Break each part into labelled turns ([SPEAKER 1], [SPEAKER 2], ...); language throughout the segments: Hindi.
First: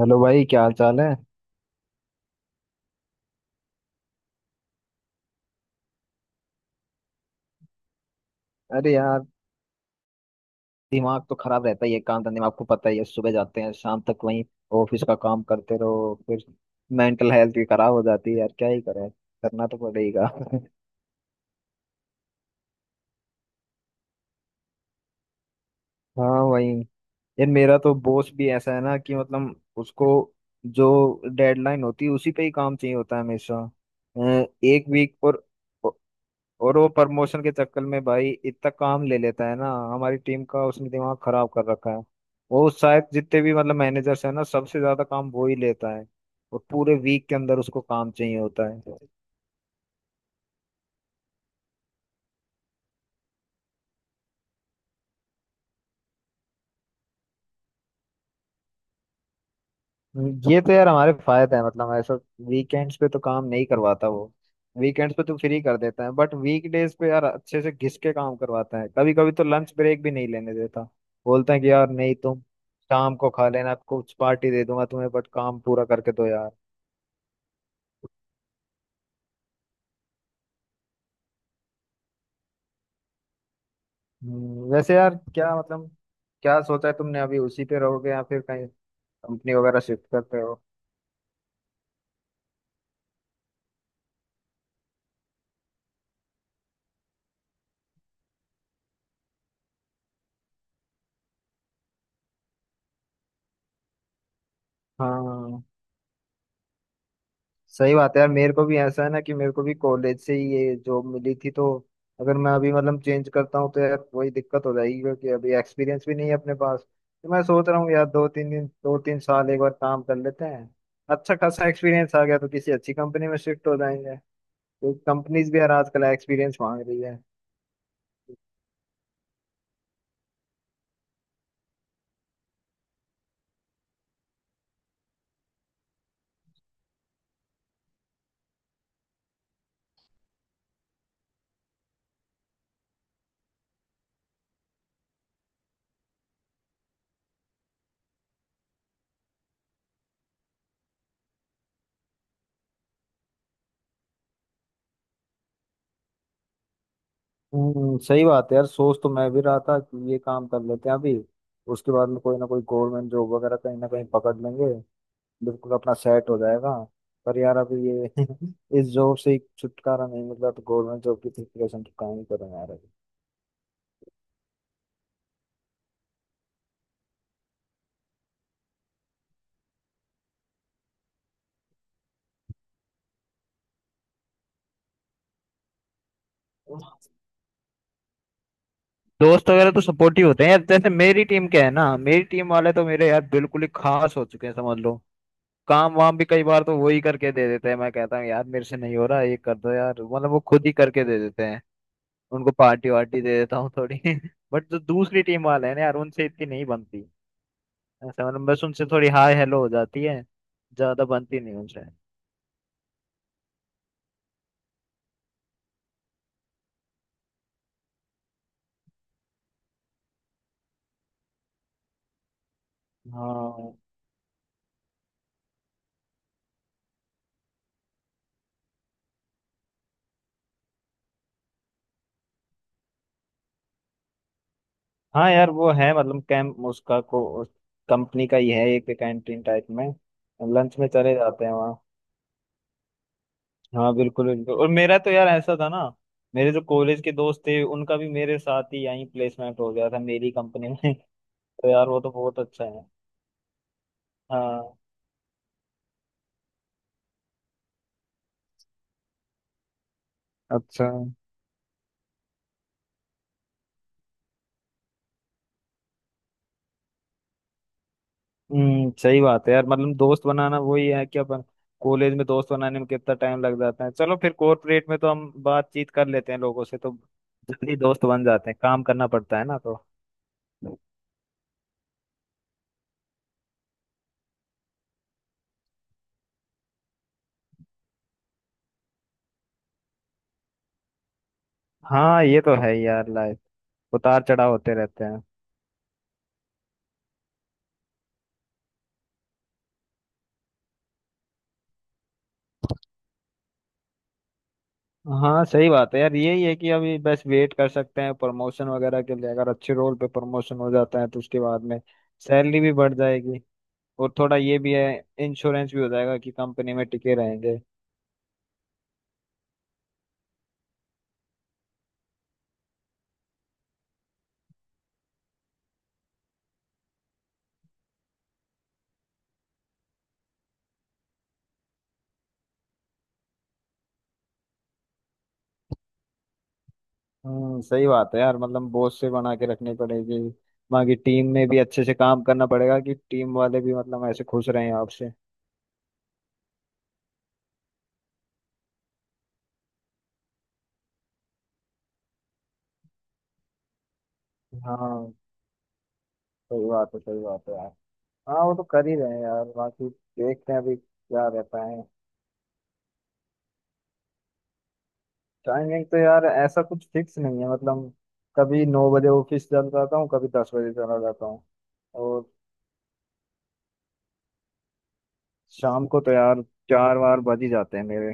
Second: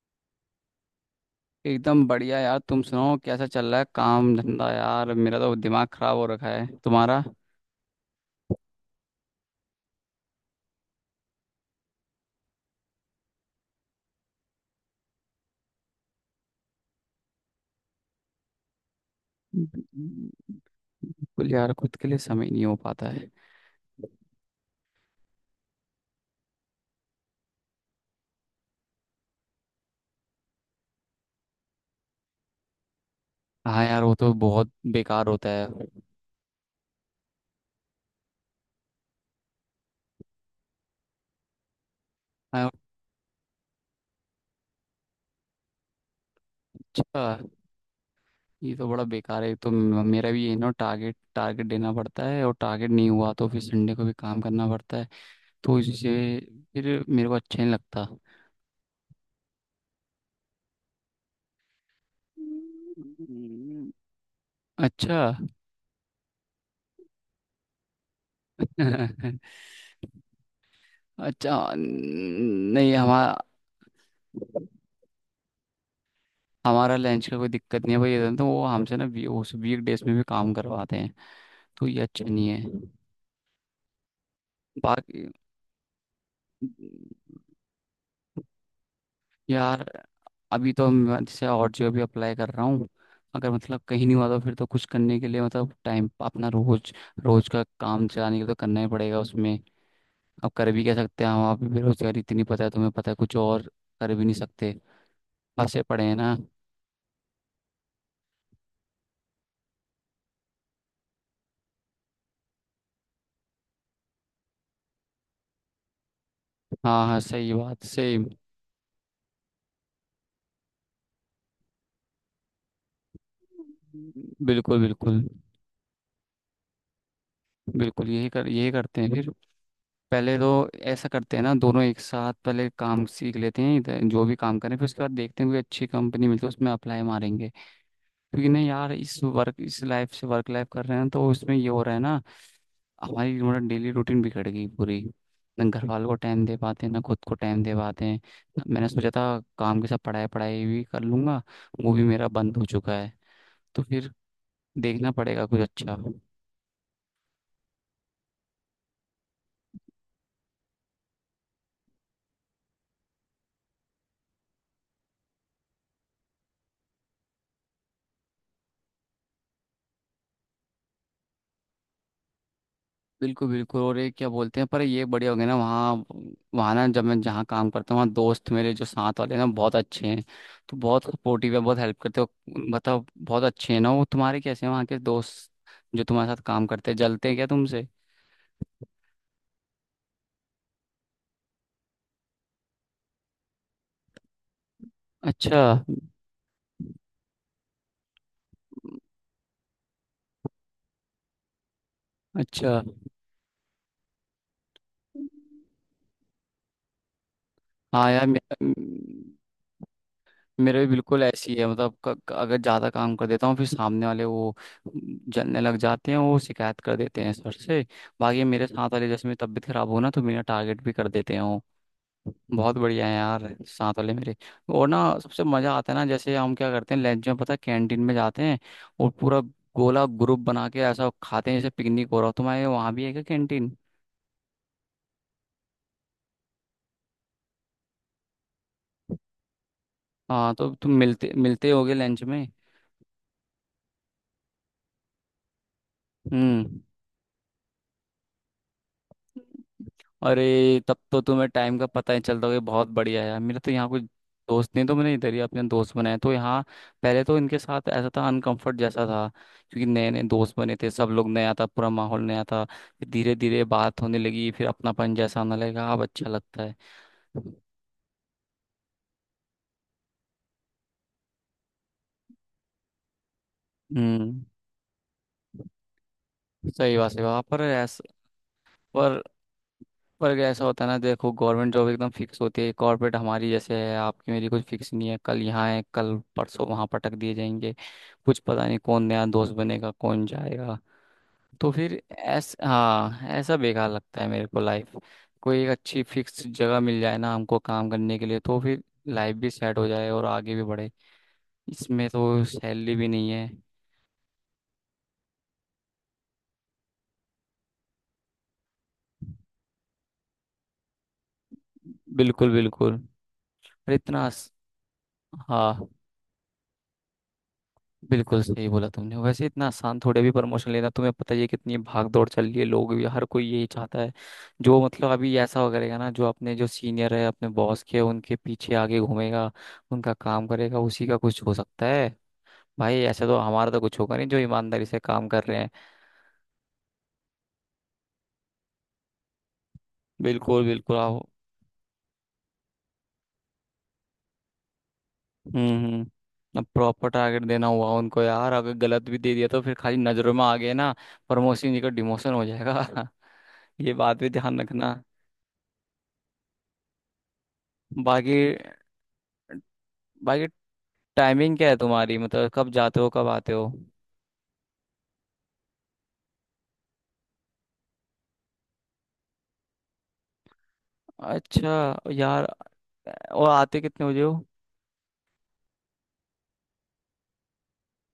[SPEAKER 1] हेलो भाई, क्या हाल चाल है।
[SPEAKER 2] एकदम बढ़िया यार। तुम सुनाओ कैसा चल रहा है काम धंधा। यार मेरा तो दिमाग खराब हो रखा है तुम्हारा।
[SPEAKER 1] अरे यार, दिमाग तो खराब रहता ही है। काम धंधे में आपको पता ही है, सुबह जाते हैं शाम तक वहीं ऑफिस का काम करते रहो। फिर मेंटल हेल्थ भी खराब हो जाती है यार, क्या ही करें, करना तो पड़ेगा।
[SPEAKER 2] बिल्कुल। यार खुद के लिए समय नहीं हो पाता है।
[SPEAKER 1] हाँ वही। यार, मेरा तो बॉस भी ऐसा है ना कि मतलब उसको जो डेडलाइन होती है उसी पे ही काम चाहिए होता है हमेशा।
[SPEAKER 2] हाँ यार वो
[SPEAKER 1] अ,
[SPEAKER 2] तो बहुत
[SPEAKER 1] एक वीक
[SPEAKER 2] बेकार
[SPEAKER 1] और
[SPEAKER 2] होता है।
[SPEAKER 1] और वो प्रमोशन के चक्कर में भाई इतना काम ले लेता है ना, हमारी टीम का उसने दिमाग खराब कर रखा है। वो
[SPEAKER 2] हाँ,
[SPEAKER 1] शायद जितने भी मतलब मैनेजर्स है ना, सबसे ज्यादा काम वो ही लेता है। और पूरे
[SPEAKER 2] अच्छा।
[SPEAKER 1] वीक के अंदर उसको काम चाहिए होता
[SPEAKER 2] ये
[SPEAKER 1] है।
[SPEAKER 2] तो बड़ा बेकार है। तो मेरा भी ये ना टारगेट टारगेट देना पड़ता है और टारगेट नहीं हुआ तो फिर संडे को भी काम करना पड़ता है। तो इससे फिर मेरे को अच्छा नहीं लगता।
[SPEAKER 1] ये तो यार हमारे फायदा है मतलब, ऐसा वीकेंड्स पे तो काम नहीं
[SPEAKER 2] हम्म,
[SPEAKER 1] करवाता वो। वीकेंड्स
[SPEAKER 2] अच्छा।
[SPEAKER 1] पे तो फ्री कर देता है, बट वीकडेज पे यार अच्छे से घिस के काम करवाता है। कभी कभी तो लंच ब्रेक भी नहीं लेने देता। बोलता
[SPEAKER 2] अच्छा
[SPEAKER 1] है कि यार नहीं, तुम
[SPEAKER 2] नहीं
[SPEAKER 1] शाम को
[SPEAKER 2] हमारा।
[SPEAKER 1] खा लेना, कुछ पार्टी दे दूंगा तुम्हें, बट काम पूरा करके दो यार।
[SPEAKER 2] हमारा लंच का कोई दिक्कत नहीं है भाई। ये तो वो हमसे ना उस वीक डेज में भी काम करवाते हैं। तो ये अच्छा नहीं है।
[SPEAKER 1] वैसे यार,
[SPEAKER 2] बाकी।
[SPEAKER 1] क्या मतलब क्या सोचा है तुमने? अभी उसी पे रहोगे या फिर कहीं कंपनी वगैरह
[SPEAKER 2] यार
[SPEAKER 1] शिफ्ट करते हो?
[SPEAKER 2] अभी तो मैं जैसे और जो अभी अप्लाई कर रहा हूँ। अगर मतलब कहीं नहीं हुआ तो फिर तो कुछ करने के लिए मतलब टाइम अपना रोज रोज का काम चलाने के लिए तो करना ही पड़ेगा उसमें। अब कर भी क्या सकते हैं हम। आप भी बेरोजगारी इतनी, पता है तुम्हें, पता है कुछ और कर भी नहीं सकते।
[SPEAKER 1] हाँ
[SPEAKER 2] फंसे पड़े हैं ना।
[SPEAKER 1] सही बात है यार, मेरे को भी ऐसा है ना कि मेरे को भी कॉलेज से ही ये जॉब मिली थी, तो अगर मैं अभी मतलब चेंज करता हूँ तो यार वही दिक्कत हो जाएगी, क्योंकि अभी एक्सपीरियंस भी नहीं है अपने पास।
[SPEAKER 2] हाँ हाँ
[SPEAKER 1] तो मैं
[SPEAKER 2] सही
[SPEAKER 1] सोच रहा
[SPEAKER 2] बात
[SPEAKER 1] हूँ यार,
[SPEAKER 2] सही।
[SPEAKER 1] दो तीन दिन दो तीन साल एक बार काम कर लेते हैं। अच्छा खासा एक्सपीरियंस आ गया तो किसी अच्छी कंपनी में शिफ्ट हो जाएंगे।
[SPEAKER 2] बिल्कुल
[SPEAKER 1] क्योंकि
[SPEAKER 2] बिल्कुल।
[SPEAKER 1] कंपनीज भी यार आजकल एक्सपीरियंस मांग रही है।
[SPEAKER 2] बिल्कुल यही कर यही करते हैं फिर। पहले तो ऐसा करते हैं ना, दोनों एक साथ पहले काम सीख लेते हैं इधर जो भी काम करें, फिर उसके बाद देखते हैं कोई अच्छी कंपनी मिलती है उसमें अप्लाई मारेंगे। क्योंकि नहीं यार इस वर्क इस लाइफ से वर्क लाइफ कर रहे हैं तो उसमें ये हो रहा है ना। हमारी मतलब डेली रूटीन बिगड़ गई पूरी। ना घर वालों को टाइम दे पाते हैं ना खुद को टाइम दे पाते हैं। मैंने सोचा था काम के साथ पढ़ाई पढ़ाई भी कर लूंगा। वो भी मेरा बंद हो चुका है। तो फिर देखना पड़ेगा कुछ अच्छा।
[SPEAKER 1] सही बात है यार, सोच तो मैं भी रहा था कि ये काम कर लेते हैं अभी। उसके बाद में कोई ना कोई गवर्नमेंट जॉब वगैरह कहीं ना कहीं पकड़ लेंगे, बिल्कुल अपना सेट हो जाएगा। पर यार अभी ये इस जॉब से ही छुटकारा नहीं मिल रहा, तो गवर्नमेंट जॉब की प्रिपरेशन तो कहाँ ही करें यार अभी।
[SPEAKER 2] बिल्कुल बिल्कुल। और ये क्या बोलते हैं, पर ये बढ़िया हो गया ना वहाँ। वहाँ ना जब मैं जहाँ काम करता हूँ वहाँ दोस्त मेरे जो साथ वाले हैं ना बहुत अच्छे हैं। तो बहुत सपोर्टिव है बहुत हेल्प करते हो। मतलब बहुत अच्छे हैं ना। वो तुम्हारे कैसे हैं वहाँ के दोस्त जो तुम्हारे साथ काम करते हैं? जलते हैं क्या तुमसे?
[SPEAKER 1] दोस्त वगैरह तो सपोर्टिव होते हैं यार। जैसे मेरी टीम क्या है ना, मेरी टीम वाले तो मेरे यार बिल्कुल ही खास हो चुके हैं, समझ लो।
[SPEAKER 2] अच्छा
[SPEAKER 1] काम वाम भी कई बार तो वो ही करके दे देते हैं। मैं कहता हूँ यार मेरे से नहीं हो रहा, ये कर दो यार, मतलब वो खुद ही करके दे देते हैं। उनको
[SPEAKER 2] अच्छा।
[SPEAKER 1] पार्टी वार्टी दे देता हूँ थोड़ी। बट जो दूसरी टीम वाले हैं ना यार, उनसे इतनी नहीं बनती। ऐसा
[SPEAKER 2] हाँ यार
[SPEAKER 1] मतलब, बस उनसे थोड़ी हाय हेलो हो जाती है,
[SPEAKER 2] मेरे भी
[SPEAKER 1] ज्यादा
[SPEAKER 2] बिल्कुल
[SPEAKER 1] बनती
[SPEAKER 2] ऐसी
[SPEAKER 1] नहीं
[SPEAKER 2] है
[SPEAKER 1] उनसे।
[SPEAKER 2] मतलब क, क- अगर ज़्यादा काम कर देता हूँ फिर सामने वाले वो जलने लग जाते हैं वो शिकायत कर देते हैं सर से। बाकी मेरे साथ वाले जैसे मेरी तबीयत खराब हो ना तो मेरा टारगेट भी कर देते हैं वो। बहुत बढ़िया है यार
[SPEAKER 1] हाँ
[SPEAKER 2] साथ वाले मेरे। और ना सबसे मज़ा आता है ना जैसे हम क्या करते हैं लंच में पता है कैंटीन में जाते हैं। और पूरा गोला ग्रुप बना के ऐसा खाते हैं जैसे पिकनिक हो रहा हो। तुम्हारे वहाँ भी है क्या कैंटीन?
[SPEAKER 1] हाँ, यार वो है मतलब कैंप उसका को कंपनी का ही है, एक कैंटीन टाइप में।
[SPEAKER 2] हाँ तो
[SPEAKER 1] लंच में
[SPEAKER 2] तुम
[SPEAKER 1] चले
[SPEAKER 2] मिलते
[SPEAKER 1] जाते हैं
[SPEAKER 2] मिलते
[SPEAKER 1] वहाँ।
[SPEAKER 2] होगे लंच में।
[SPEAKER 1] हाँ बिल्कुल बिल्कुल। और मेरा तो यार ऐसा था ना, मेरे जो
[SPEAKER 2] हम्म।
[SPEAKER 1] कॉलेज के दोस्त थे उनका भी मेरे साथ ही यहीं प्लेसमेंट हो गया था, मेरी कंपनी
[SPEAKER 2] अरे
[SPEAKER 1] में।
[SPEAKER 2] तब तो तुम्हें
[SPEAKER 1] तो
[SPEAKER 2] टाइम का
[SPEAKER 1] यार वो तो
[SPEAKER 2] पता ही
[SPEAKER 1] बहुत
[SPEAKER 2] चलता होगा। ये
[SPEAKER 1] अच्छा है।
[SPEAKER 2] बहुत बढ़िया है। मेरे तो यहाँ कुछ दोस्त
[SPEAKER 1] हाँ।
[SPEAKER 2] नहीं तो मैंने इधर ही अपने दोस्त बनाए तो यहाँ। पहले तो इनके साथ ऐसा था अनकंफर्ट जैसा था। क्योंकि नए नए दोस्त बने
[SPEAKER 1] अच्छा।
[SPEAKER 2] थे सब लोग नया था पूरा माहौल नया था फिर धीरे धीरे बात होने लगी फिर अपनापन जैसा आने लगा अब अच्छा लगता है।
[SPEAKER 1] सही बात है यार, मतलब दोस्त बनाना वही है कि अपन कॉलेज में दोस्त बनाने में कितना टाइम लग जाता है। चलो फिर
[SPEAKER 2] हम्म
[SPEAKER 1] कॉर्पोरेट में तो हम बातचीत कर लेते हैं लोगों से, तो
[SPEAKER 2] सही बात है वहाँ पर
[SPEAKER 1] जल्दी
[SPEAKER 2] ऐसा।
[SPEAKER 1] दोस्त बन जाते हैं, काम करना
[SPEAKER 2] पर
[SPEAKER 1] पड़ता है ना तो।
[SPEAKER 2] पर ऐसा होता है ना देखो गवर्नमेंट जॉब एकदम फिक्स होती है। कॉर्पोरेट हमारी जैसे है आपकी मेरी कुछ फिक्स नहीं है। कल यहाँ है कल परसों वहाँ पटक दिए जाएंगे। कुछ पता नहीं कौन नया दोस्त बनेगा कौन जाएगा। तो फिर
[SPEAKER 1] हाँ, ये तो
[SPEAKER 2] ऐस
[SPEAKER 1] है ही यार,
[SPEAKER 2] हाँ
[SPEAKER 1] लाइफ
[SPEAKER 2] ऐसा बेकार लगता
[SPEAKER 1] उतार
[SPEAKER 2] है मेरे
[SPEAKER 1] चढ़ाव
[SPEAKER 2] को
[SPEAKER 1] होते
[SPEAKER 2] लाइफ।
[SPEAKER 1] रहते हैं।
[SPEAKER 2] कोई एक अच्छी फिक्स जगह मिल जाए ना हमको काम करने के लिए तो फिर लाइफ भी सेट हो जाए और आगे भी बढ़े। इसमें तो सैलरी भी नहीं है।
[SPEAKER 1] हाँ सही बात है यार, यही है कि अभी बस वेट कर सकते हैं प्रमोशन वगैरह के लिए। अगर अच्छे रोल पे प्रमोशन हो जाता है तो उसके बाद में
[SPEAKER 2] बिल्कुल
[SPEAKER 1] सैलरी भी बढ़
[SPEAKER 2] बिल्कुल।
[SPEAKER 1] जाएगी।
[SPEAKER 2] पर
[SPEAKER 1] और
[SPEAKER 2] इतना।
[SPEAKER 1] थोड़ा ये भी है, इंश्योरेंस भी
[SPEAKER 2] हाँ
[SPEAKER 1] हो जाएगा कि कंपनी में टिके रहेंगे।
[SPEAKER 2] बिल्कुल सही बोला तुमने। वैसे इतना आसान थोड़े भी प्रमोशन लेना, तुम्हें पता ही है कितनी भाग दौड़ चल रही है। लोग भी हर कोई यही चाहता है। जो मतलब अभी ऐसा हो करेगा ना, जो अपने जो सीनियर है अपने बॉस के उनके पीछे आगे घूमेगा उनका काम करेगा उसी का कुछ हो सकता है। भाई ऐसे तो हमारा तो कुछ होगा नहीं जो ईमानदारी से काम कर रहे हैं।
[SPEAKER 1] सही बात है यार, मतलब बोझ से बना के रखनी पड़ेगी।
[SPEAKER 2] बिल्कुल
[SPEAKER 1] बाकी
[SPEAKER 2] बिल्कुल। आओ।
[SPEAKER 1] टीम में भी अच्छे से काम करना पड़ेगा कि टीम वाले भी मतलब ऐसे खुश रहें आपसे।
[SPEAKER 2] हम्म। अब प्रॉपर टारगेट देना हुआ उनको यार अगर गलत भी दे दिया तो फिर खाली नजरों में आ गए ना। प्रमोशन जी का डिमोशन हो जाएगा। ये बात भी ध्यान रखना।
[SPEAKER 1] हाँ सही बात है, सही बात है यार।
[SPEAKER 2] बाकी
[SPEAKER 1] हाँ वो तो कर ही रहे हैं यार, बाकी
[SPEAKER 2] बाकी
[SPEAKER 1] देखते हैं अभी क्या
[SPEAKER 2] टाइमिंग
[SPEAKER 1] रहता
[SPEAKER 2] क्या है
[SPEAKER 1] है।
[SPEAKER 2] तुम्हारी मतलब कब जाते हो कब आते हो?
[SPEAKER 1] टाइमिंग तो यार ऐसा कुछ फिक्स नहीं है मतलब, कभी नौ बजे ऑफिस चल जाता हूँ, कभी दस बजे चला जाता हूँ।
[SPEAKER 2] अच्छा
[SPEAKER 1] और
[SPEAKER 2] यार। और आते कितने बजे हो?
[SPEAKER 1] शाम को तो यार चार बार बज ही जाते हैं मेरे।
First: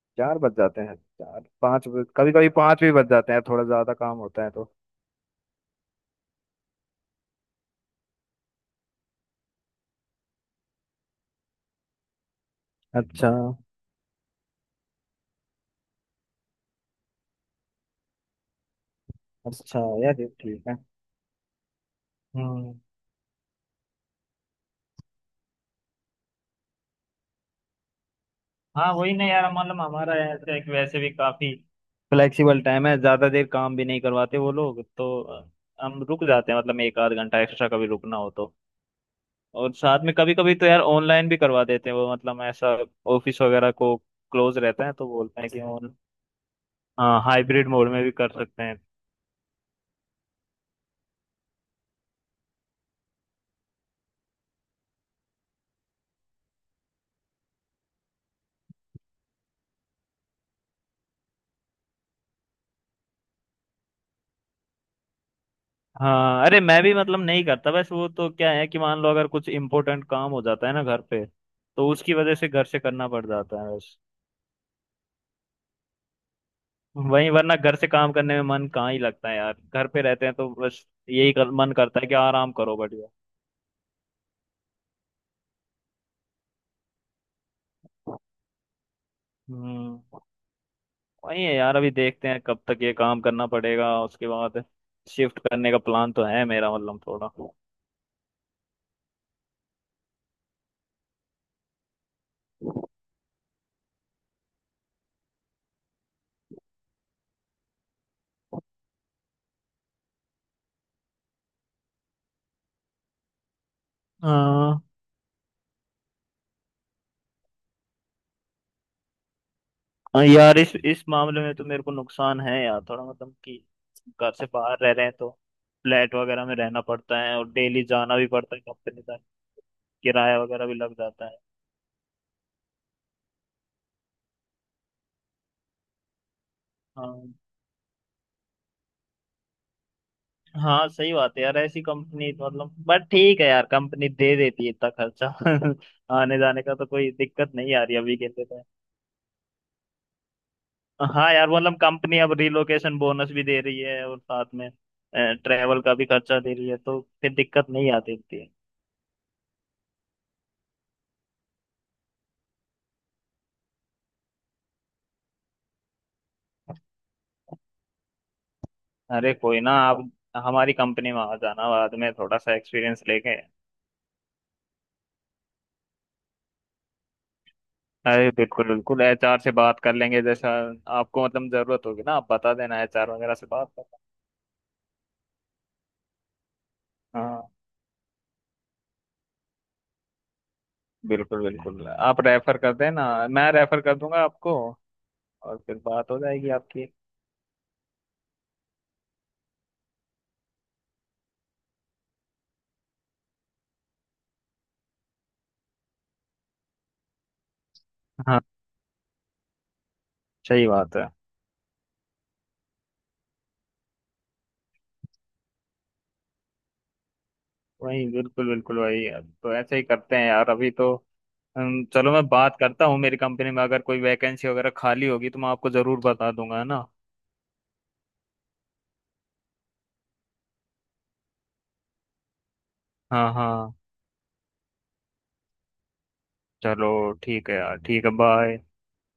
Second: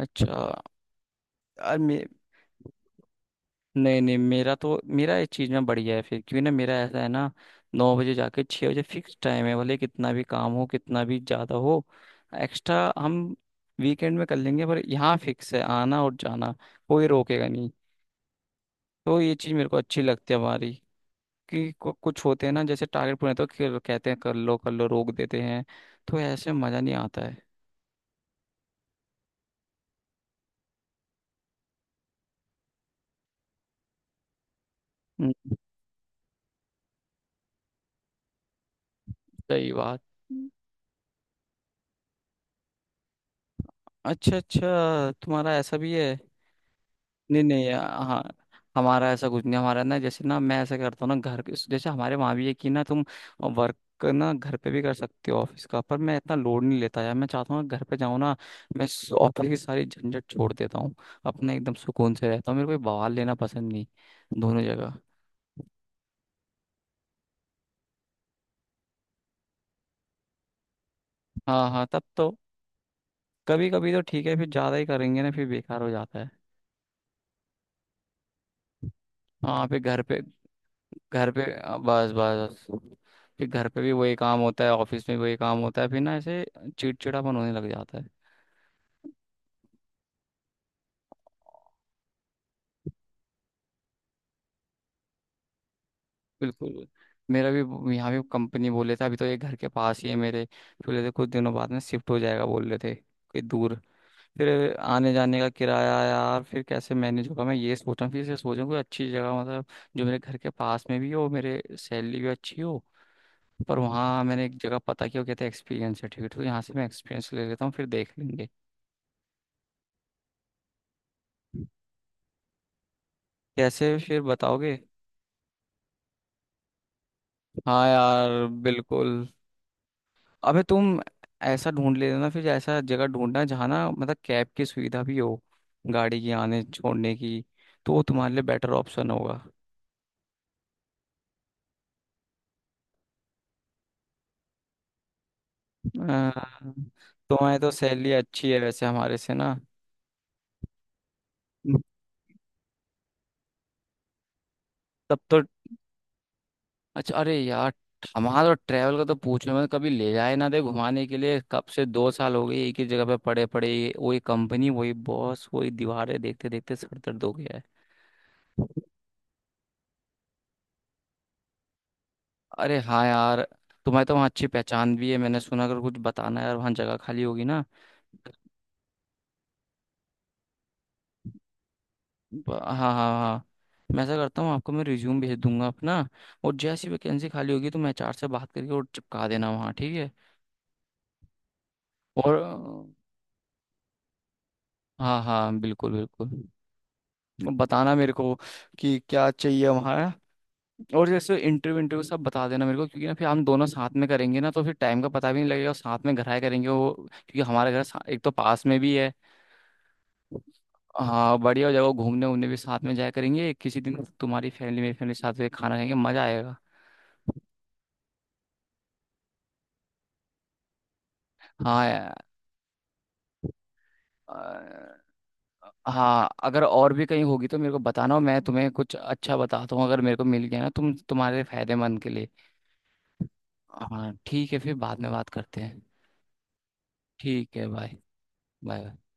[SPEAKER 2] अच्छा
[SPEAKER 1] चार बज जाते हैं, चार
[SPEAKER 2] यार।
[SPEAKER 1] पाँच कभी कभी पाँच भी बज जाते हैं, थोड़ा ज्यादा
[SPEAKER 2] नहीं नहीं
[SPEAKER 1] काम होता है
[SPEAKER 2] मेरा
[SPEAKER 1] तो।
[SPEAKER 2] तो मेरा इस चीज़ में बढ़िया है। फिर क्यों ना मेरा ऐसा है ना 9 बजे जाके 6 बजे फिक्स टाइम है भले कितना भी काम हो कितना भी ज़्यादा हो एक्स्ट्रा हम
[SPEAKER 1] अच्छा
[SPEAKER 2] वीकेंड में कर लेंगे। पर यहाँ फिक्स है आना और जाना। कोई रोकेगा नहीं। तो ये चीज़ मेरे को
[SPEAKER 1] अच्छा
[SPEAKER 2] अच्छी
[SPEAKER 1] यार, ये
[SPEAKER 2] लगती है
[SPEAKER 1] ठीक
[SPEAKER 2] हमारी।
[SPEAKER 1] है।
[SPEAKER 2] कि कुछ होते हैं ना
[SPEAKER 1] हम्म।
[SPEAKER 2] जैसे टारगेट पूरे तो कहते हैं कर लो रोक देते हैं। तो ऐसे मजा नहीं आता है।
[SPEAKER 1] हाँ वही ना यार, मतलब हमारा ऐसे एक वैसे भी काफी फ्लेक्सिबल टाइम है, ज्यादा देर काम भी नहीं करवाते वो लोग। तो
[SPEAKER 2] हम्म,
[SPEAKER 1] हम रुक जाते हैं मतलब एक आध घंटा एक्स्ट्रा कभी रुकना हो तो।
[SPEAKER 2] सही
[SPEAKER 1] और
[SPEAKER 2] बात।
[SPEAKER 1] साथ में कभी कभी तो यार ऑनलाइन भी करवा देते हैं वो, मतलब ऐसा ऑफिस वगैरह को
[SPEAKER 2] अच्छा
[SPEAKER 1] क्लोज रहता है तो
[SPEAKER 2] अच्छा
[SPEAKER 1] बोलते हैं
[SPEAKER 2] तुम्हारा
[SPEAKER 1] कि
[SPEAKER 2] ऐसा भी
[SPEAKER 1] ऑन,
[SPEAKER 2] है?
[SPEAKER 1] हाँ
[SPEAKER 2] नहीं
[SPEAKER 1] हाइब्रिड
[SPEAKER 2] नहीं
[SPEAKER 1] मोड में भी
[SPEAKER 2] हाँ।
[SPEAKER 1] कर सकते हैं।
[SPEAKER 2] हमारा ऐसा कुछ नहीं। हमारा ना जैसे ना मैं ऐसा करता हूँ ना जैसे हमारे वहाँ भी है कि ना तुम वर्क ना घर पे भी कर सकते हो ऑफिस का। पर मैं इतना लोड नहीं लेता यार। मैं चाहता हूँ घर पे जाऊँ ना। मैं ऑफिस की सारी झंझट छोड़ देता हूँ। अपना एकदम सुकून से रहता हूँ। मेरे को कोई बवाल लेना पसंद नहीं। दोनों जगह।
[SPEAKER 1] हाँ अरे, मैं भी मतलब नहीं करता, बस वो तो क्या है कि मान लो अगर कुछ इम्पोर्टेंट काम हो जाता है ना घर पे,
[SPEAKER 2] हाँ हाँ
[SPEAKER 1] तो
[SPEAKER 2] तब
[SPEAKER 1] उसकी
[SPEAKER 2] तो।
[SPEAKER 1] वजह से घर से करना पड़ जाता
[SPEAKER 2] कभी
[SPEAKER 1] है।
[SPEAKER 2] कभी तो ठीक है फिर ज्यादा ही करेंगे ना फिर बेकार हो जाता है।
[SPEAKER 1] वहीं, वरना घर से काम करने में मन कहाँ ही लगता है यार।
[SPEAKER 2] हाँ फिर
[SPEAKER 1] घर पे रहते हैं तो बस
[SPEAKER 2] घर
[SPEAKER 1] यही
[SPEAKER 2] पे
[SPEAKER 1] मन करता है
[SPEAKER 2] बस
[SPEAKER 1] कि आराम
[SPEAKER 2] बस
[SPEAKER 1] करो,
[SPEAKER 2] बस।
[SPEAKER 1] बढ़िया।
[SPEAKER 2] फिर घर पे भी वही काम होता है ऑफिस में भी वही काम होता है फिर ना ऐसे चिड़चिड़ापन होने लग जाता है।
[SPEAKER 1] हम्म वही है यार, अभी देखते हैं कब तक ये काम करना पड़ेगा, उसके बाद शिफ्ट करने का प्लान तो है मेरा,
[SPEAKER 2] बिल्कुल।
[SPEAKER 1] मतलब थोड़ा।
[SPEAKER 2] मेरा भी यहाँ भी कंपनी बोले थे अभी तो ये घर के पास ही है मेरे। फिर बोले थे कुछ दिनों बाद में शिफ्ट हो जाएगा बोल रहे थे कहीं दूर। फिर आने जाने का किराया यार फिर कैसे मैनेज होगा। मैं ये सोच रहा हूँ फिर से सोच रहा हूँ कोई अच्छी जगह मतलब जो मेरे घर के पास में भी हो मेरे सैलरी भी अच्छी हो। पर वहाँ मैंने एक जगह
[SPEAKER 1] हाँ
[SPEAKER 2] पता किया वो कहते हैं एक्सपीरियंस सर्टिफिकेट। तो यहाँ से मैं एक्सपीरियंस ले लेता हूँ फिर देख लेंगे।
[SPEAKER 1] हाँ यार, इस मामले में तो मेरे को नुकसान है यार, थोड़ा मतलब कि
[SPEAKER 2] कैसे फिर
[SPEAKER 1] घर से
[SPEAKER 2] बताओगे?
[SPEAKER 1] बाहर रह रहे हैं, तो फ्लैट वगैरह में रहना पड़ता है, और डेली
[SPEAKER 2] हाँ
[SPEAKER 1] जाना भी
[SPEAKER 2] यार
[SPEAKER 1] पड़ता है कंपनी तक,
[SPEAKER 2] बिल्कुल।
[SPEAKER 1] किराया
[SPEAKER 2] अबे
[SPEAKER 1] वगैरह भी लग
[SPEAKER 2] तुम
[SPEAKER 1] जाता है।
[SPEAKER 2] ऐसा ढूंढ ले लेना फिर। ऐसा जगह ढूंढना जहाँ ना मतलब कैब की सुविधा भी हो गाड़ी की आने छोड़ने
[SPEAKER 1] हाँ।
[SPEAKER 2] की। तो वो तुम्हारे लिए बेटर ऑप्शन होगा।
[SPEAKER 1] हाँ सही बात है यार, ऐसी कंपनी मतलब, बट ठीक है यार, कंपनी दे देती है इतना खर्चा
[SPEAKER 2] अ,
[SPEAKER 1] आने जाने का, तो कोई दिक्कत
[SPEAKER 2] तुम्हारी तो
[SPEAKER 1] नहीं आ रही
[SPEAKER 2] सैलरी
[SPEAKER 1] अभी के लिए
[SPEAKER 2] अच्छी है
[SPEAKER 1] तो।
[SPEAKER 2] वैसे हमारे से ना।
[SPEAKER 1] हाँ यार, मतलब कंपनी अब रिलोकेशन बोनस भी दे रही है, और साथ में
[SPEAKER 2] तब तो
[SPEAKER 1] ट्रेवल का भी खर्चा दे रही है, तो
[SPEAKER 2] अच्छा।
[SPEAKER 1] फिर
[SPEAKER 2] अरे
[SPEAKER 1] दिक्कत
[SPEAKER 2] यार
[SPEAKER 1] नहीं आती
[SPEAKER 2] हमारा
[SPEAKER 1] इतनी।
[SPEAKER 2] तो ट्रैवल का तो पूछो। मैं कभी ले जाए ना दे घुमाने के लिए। कब से 2 साल हो गए एक ही जगह पे पड़े पड़े वही कंपनी वही बॉस वही दीवारें देखते देखते सर दर्द हो गया है।
[SPEAKER 1] अरे कोई ना, आप हमारी कंपनी में आ जाना बाद में, थोड़ा सा
[SPEAKER 2] अरे
[SPEAKER 1] एक्सपीरियंस
[SPEAKER 2] हाँ
[SPEAKER 1] लेके।
[SPEAKER 2] यार। तुम्हें तो वहाँ अच्छी पहचान भी है मैंने सुना। अगर कुछ बताना है यार वहाँ जगह खाली होगी ना।
[SPEAKER 1] अरे बिल्कुल बिल्कुल, एचआर से बात कर लेंगे। जैसा आपको मतलब जरूरत होगी ना, आप बता
[SPEAKER 2] हाँ
[SPEAKER 1] देना,
[SPEAKER 2] हाँ
[SPEAKER 1] एचआर वगैरह
[SPEAKER 2] हाँ।
[SPEAKER 1] से बात
[SPEAKER 2] मैं ऐसा करता हूँ आपको। मैं रिज्यूम भेज दूंगा अपना। और जैसी वैकेंसी
[SPEAKER 1] कर,
[SPEAKER 2] खाली होगी तो मैं HR से बात करके और चिपका देना वहाँ ठीक है।
[SPEAKER 1] बिल्कुल बिल्कुल, आप
[SPEAKER 2] और
[SPEAKER 1] रेफर कर देना, मैं रेफर कर दूंगा आपको,
[SPEAKER 2] हाँ
[SPEAKER 1] और
[SPEAKER 2] हाँ
[SPEAKER 1] फिर
[SPEAKER 2] बिल्कुल
[SPEAKER 1] बात हो
[SPEAKER 2] बिल्कुल।
[SPEAKER 1] जाएगी आपकी।
[SPEAKER 2] बताना मेरे को कि क्या चाहिए हमारा। और जैसे इंटरव्यू इंटरव्यू सब बता देना मेरे को। क्योंकि ना फिर हम दोनों साथ में करेंगे ना तो फिर टाइम का पता भी नहीं लगेगा। और साथ में घर आए करेंगे वो क्योंकि हमारा एक तो
[SPEAKER 1] हाँ
[SPEAKER 2] पास में भी है।
[SPEAKER 1] सही बात है।
[SPEAKER 2] हाँ बढ़िया हो जाएगा। घूमने उमने भी साथ में जाया करेंगे किसी दिन। तुम्हारी फैमिली मेरी फैमिली साथ में खाना खाएंगे मजा आएगा।
[SPEAKER 1] वही बिल्कुल बिल्कुल वही है। तो ऐसे ही करते हैं यार अभी तो।
[SPEAKER 2] हाँ
[SPEAKER 1] चलो
[SPEAKER 2] यार।
[SPEAKER 1] मैं बात करता हूँ मेरी कंपनी में, अगर कोई वैकेंसी वगैरह
[SPEAKER 2] अ,
[SPEAKER 1] खाली होगी तो मैं आपको जरूर
[SPEAKER 2] हाँ
[SPEAKER 1] बता दूंगा,
[SPEAKER 2] अगर
[SPEAKER 1] है ना।
[SPEAKER 2] और भी कहीं होगी तो मेरे को बताना। और मैं तुम्हें कुछ अच्छा बताता हूँ अगर मेरे को मिल गया ना तुम तुम्हारे फायदेमंद के लिए।
[SPEAKER 1] हाँ हाँ।
[SPEAKER 2] हाँ ठीक है फिर बाद में बात करते हैं।
[SPEAKER 1] चलो ठीक
[SPEAKER 2] ठीक
[SPEAKER 1] है
[SPEAKER 2] है
[SPEAKER 1] यार,
[SPEAKER 2] बाय
[SPEAKER 1] ठीक है, बाय।
[SPEAKER 2] माय।